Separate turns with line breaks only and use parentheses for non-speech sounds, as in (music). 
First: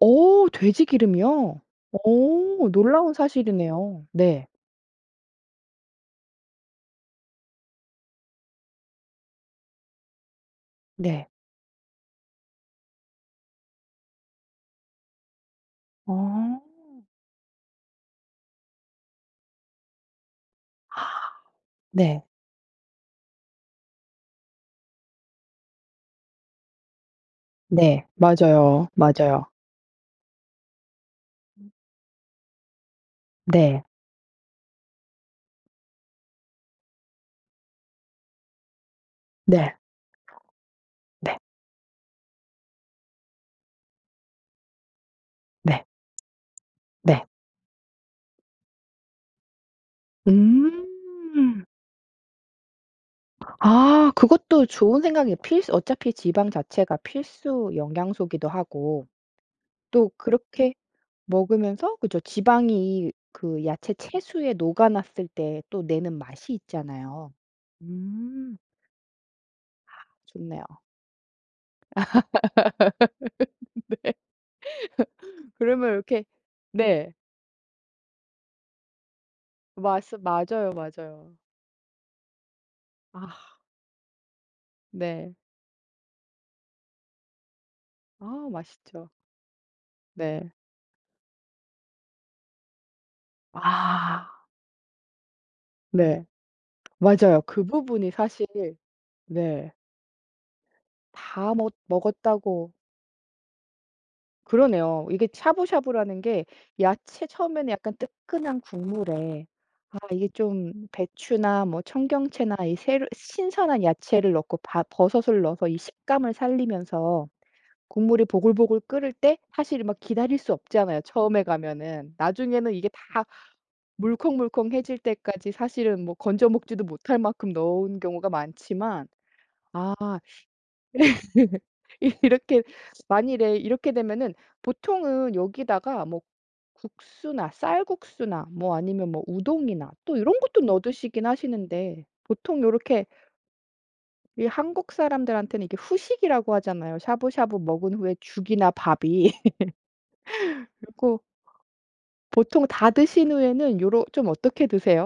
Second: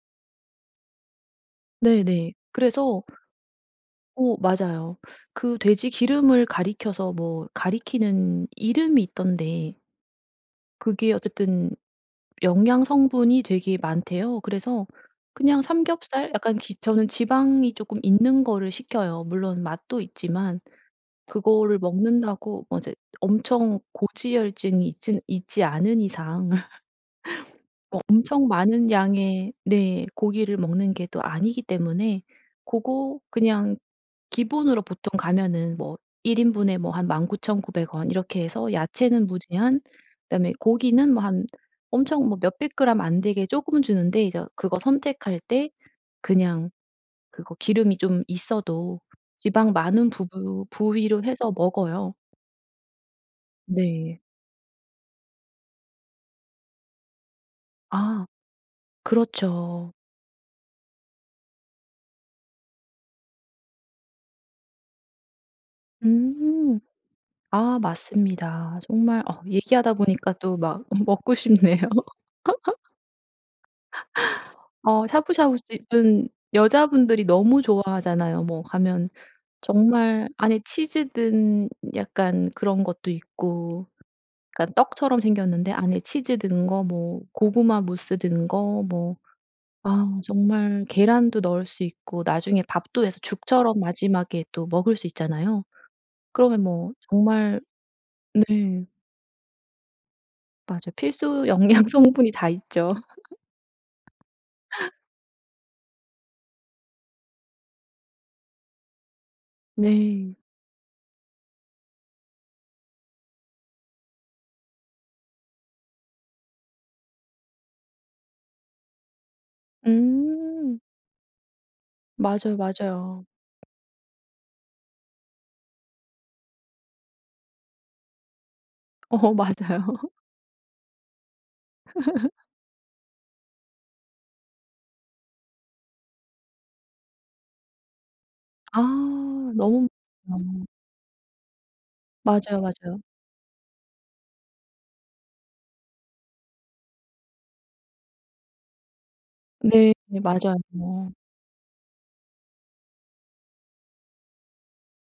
어 돼지기름이요?
네네.
어
그래서
놀라운 사실이네요.
어
네.
맞아요. 그 돼지기름을 가리켜서 뭐 가리키는 이름이 있던데 그게
네.
어쨌든 영양 성분이 되게 많대요. 그래서 그냥 삼겹살 약간
어.
기 저는 지방이 조금 있는 거를 시켜요. 물론 맛도 있지만
(gasps)
그거를
네.
먹는다고 뭐 이제 엄청 고지혈증이 있진 있지 않은 이상. (laughs) 뭐
네.
엄청
맞아요.
많은
맞아요.
양의 네 고기를 먹는 게 또 아니기 때문에 고거 그냥
네.
기본으로 보통 가면은 뭐 1 인분에 뭐 한 19,900 원 이렇게 해서 야채는
네.
무제한 그다음에 고기는 뭐
네.
한 엄청 뭐 몇 100 그람 안 되게 쪼금 주는데 이저 그거 선택할 때
네.
그냥
네.
그거 기름이 좀 있어도 지방 많은 부부-– 부위로 해서
음.
먹어요.
아
네.
그것도 좋은 생각이에요. 필수 어차피 지방 자체가 필수
아.
영양소이기도 하고.
그렇죠.
또 그렇게 먹으면서 그죠 지방이 그 야채 채수에 녹아났을 때 또 내는 맛이
음.
있잖아요.
아
음.
맞습니다. 정말 어
아
얘기하다 보니까 또
좋네요.
막 음 먹고 싶네요.
(laughs) 네.
(laughs) (laughs) 어
(laughs) 그러면 이렇게
샤브샤브집은
네.
여자분들이 너무 좋아하잖아요. 뭐 가면
맞스
정말 안에
맞아요,
치즈
맞아요.
든 약간 그런 것도
아.
있고 그러니까 떡처럼
네.
생겼는데 안에 치즈 든 거, 뭐 고구마 무스 든
아
거
맛있죠.
뭐 아
네.
정말 계란도 넣을 수 있고 나중에 밥도 해서 죽처럼
아.
마지막에 또 먹을 수 있잖아요.
네.
그러면 뭐
맞아요.
정말
그 부분이 사실
네.
네.
맞아요. 필수
다 멋
영양 성분이 다
먹었다고.
있죠. (laughs)
그러네요. 이게 샤브샤브라는 게 야채 처음에는 약간 뜨끈한 국물에 아 이게
네.
좀 배추나 뭐 청경채나 이 새로 신선한 야채를 넣고 바 버섯을 넣어서 이 식감을 살리면서 국물이 보글보글 끓을 때 사실은 막 기다릴 수
음.
없잖아요 처음에 가면은.
맞아요,
나중에는 이게 다
맞아요.
물컹물컹해질 때까지 사실은 뭐 건져 먹지도 못할 만큼 넣은 경우가 많지만.
어 맞아요.
아.
(laughs)
(laughs)
(laughs)
이렇게 만일에 이렇게 되면은 보통은 여기다가 뭐 국수나 쌀국수나 뭐
아
아니면 뭐
너무
우동이나 또 이런 것도
아.
넣어 드시긴 하시는데
맞아요,
보통
맞아요.
요렇게 이 한국 사람들한테는 이게 후식이라고 하잖아요, 샤브샤브 먹은 후에 죽이나 밥이.
네
(laughs)
맞아요.
그리고 보통 다 드신 후에는 요러 좀 어떻게 드세요?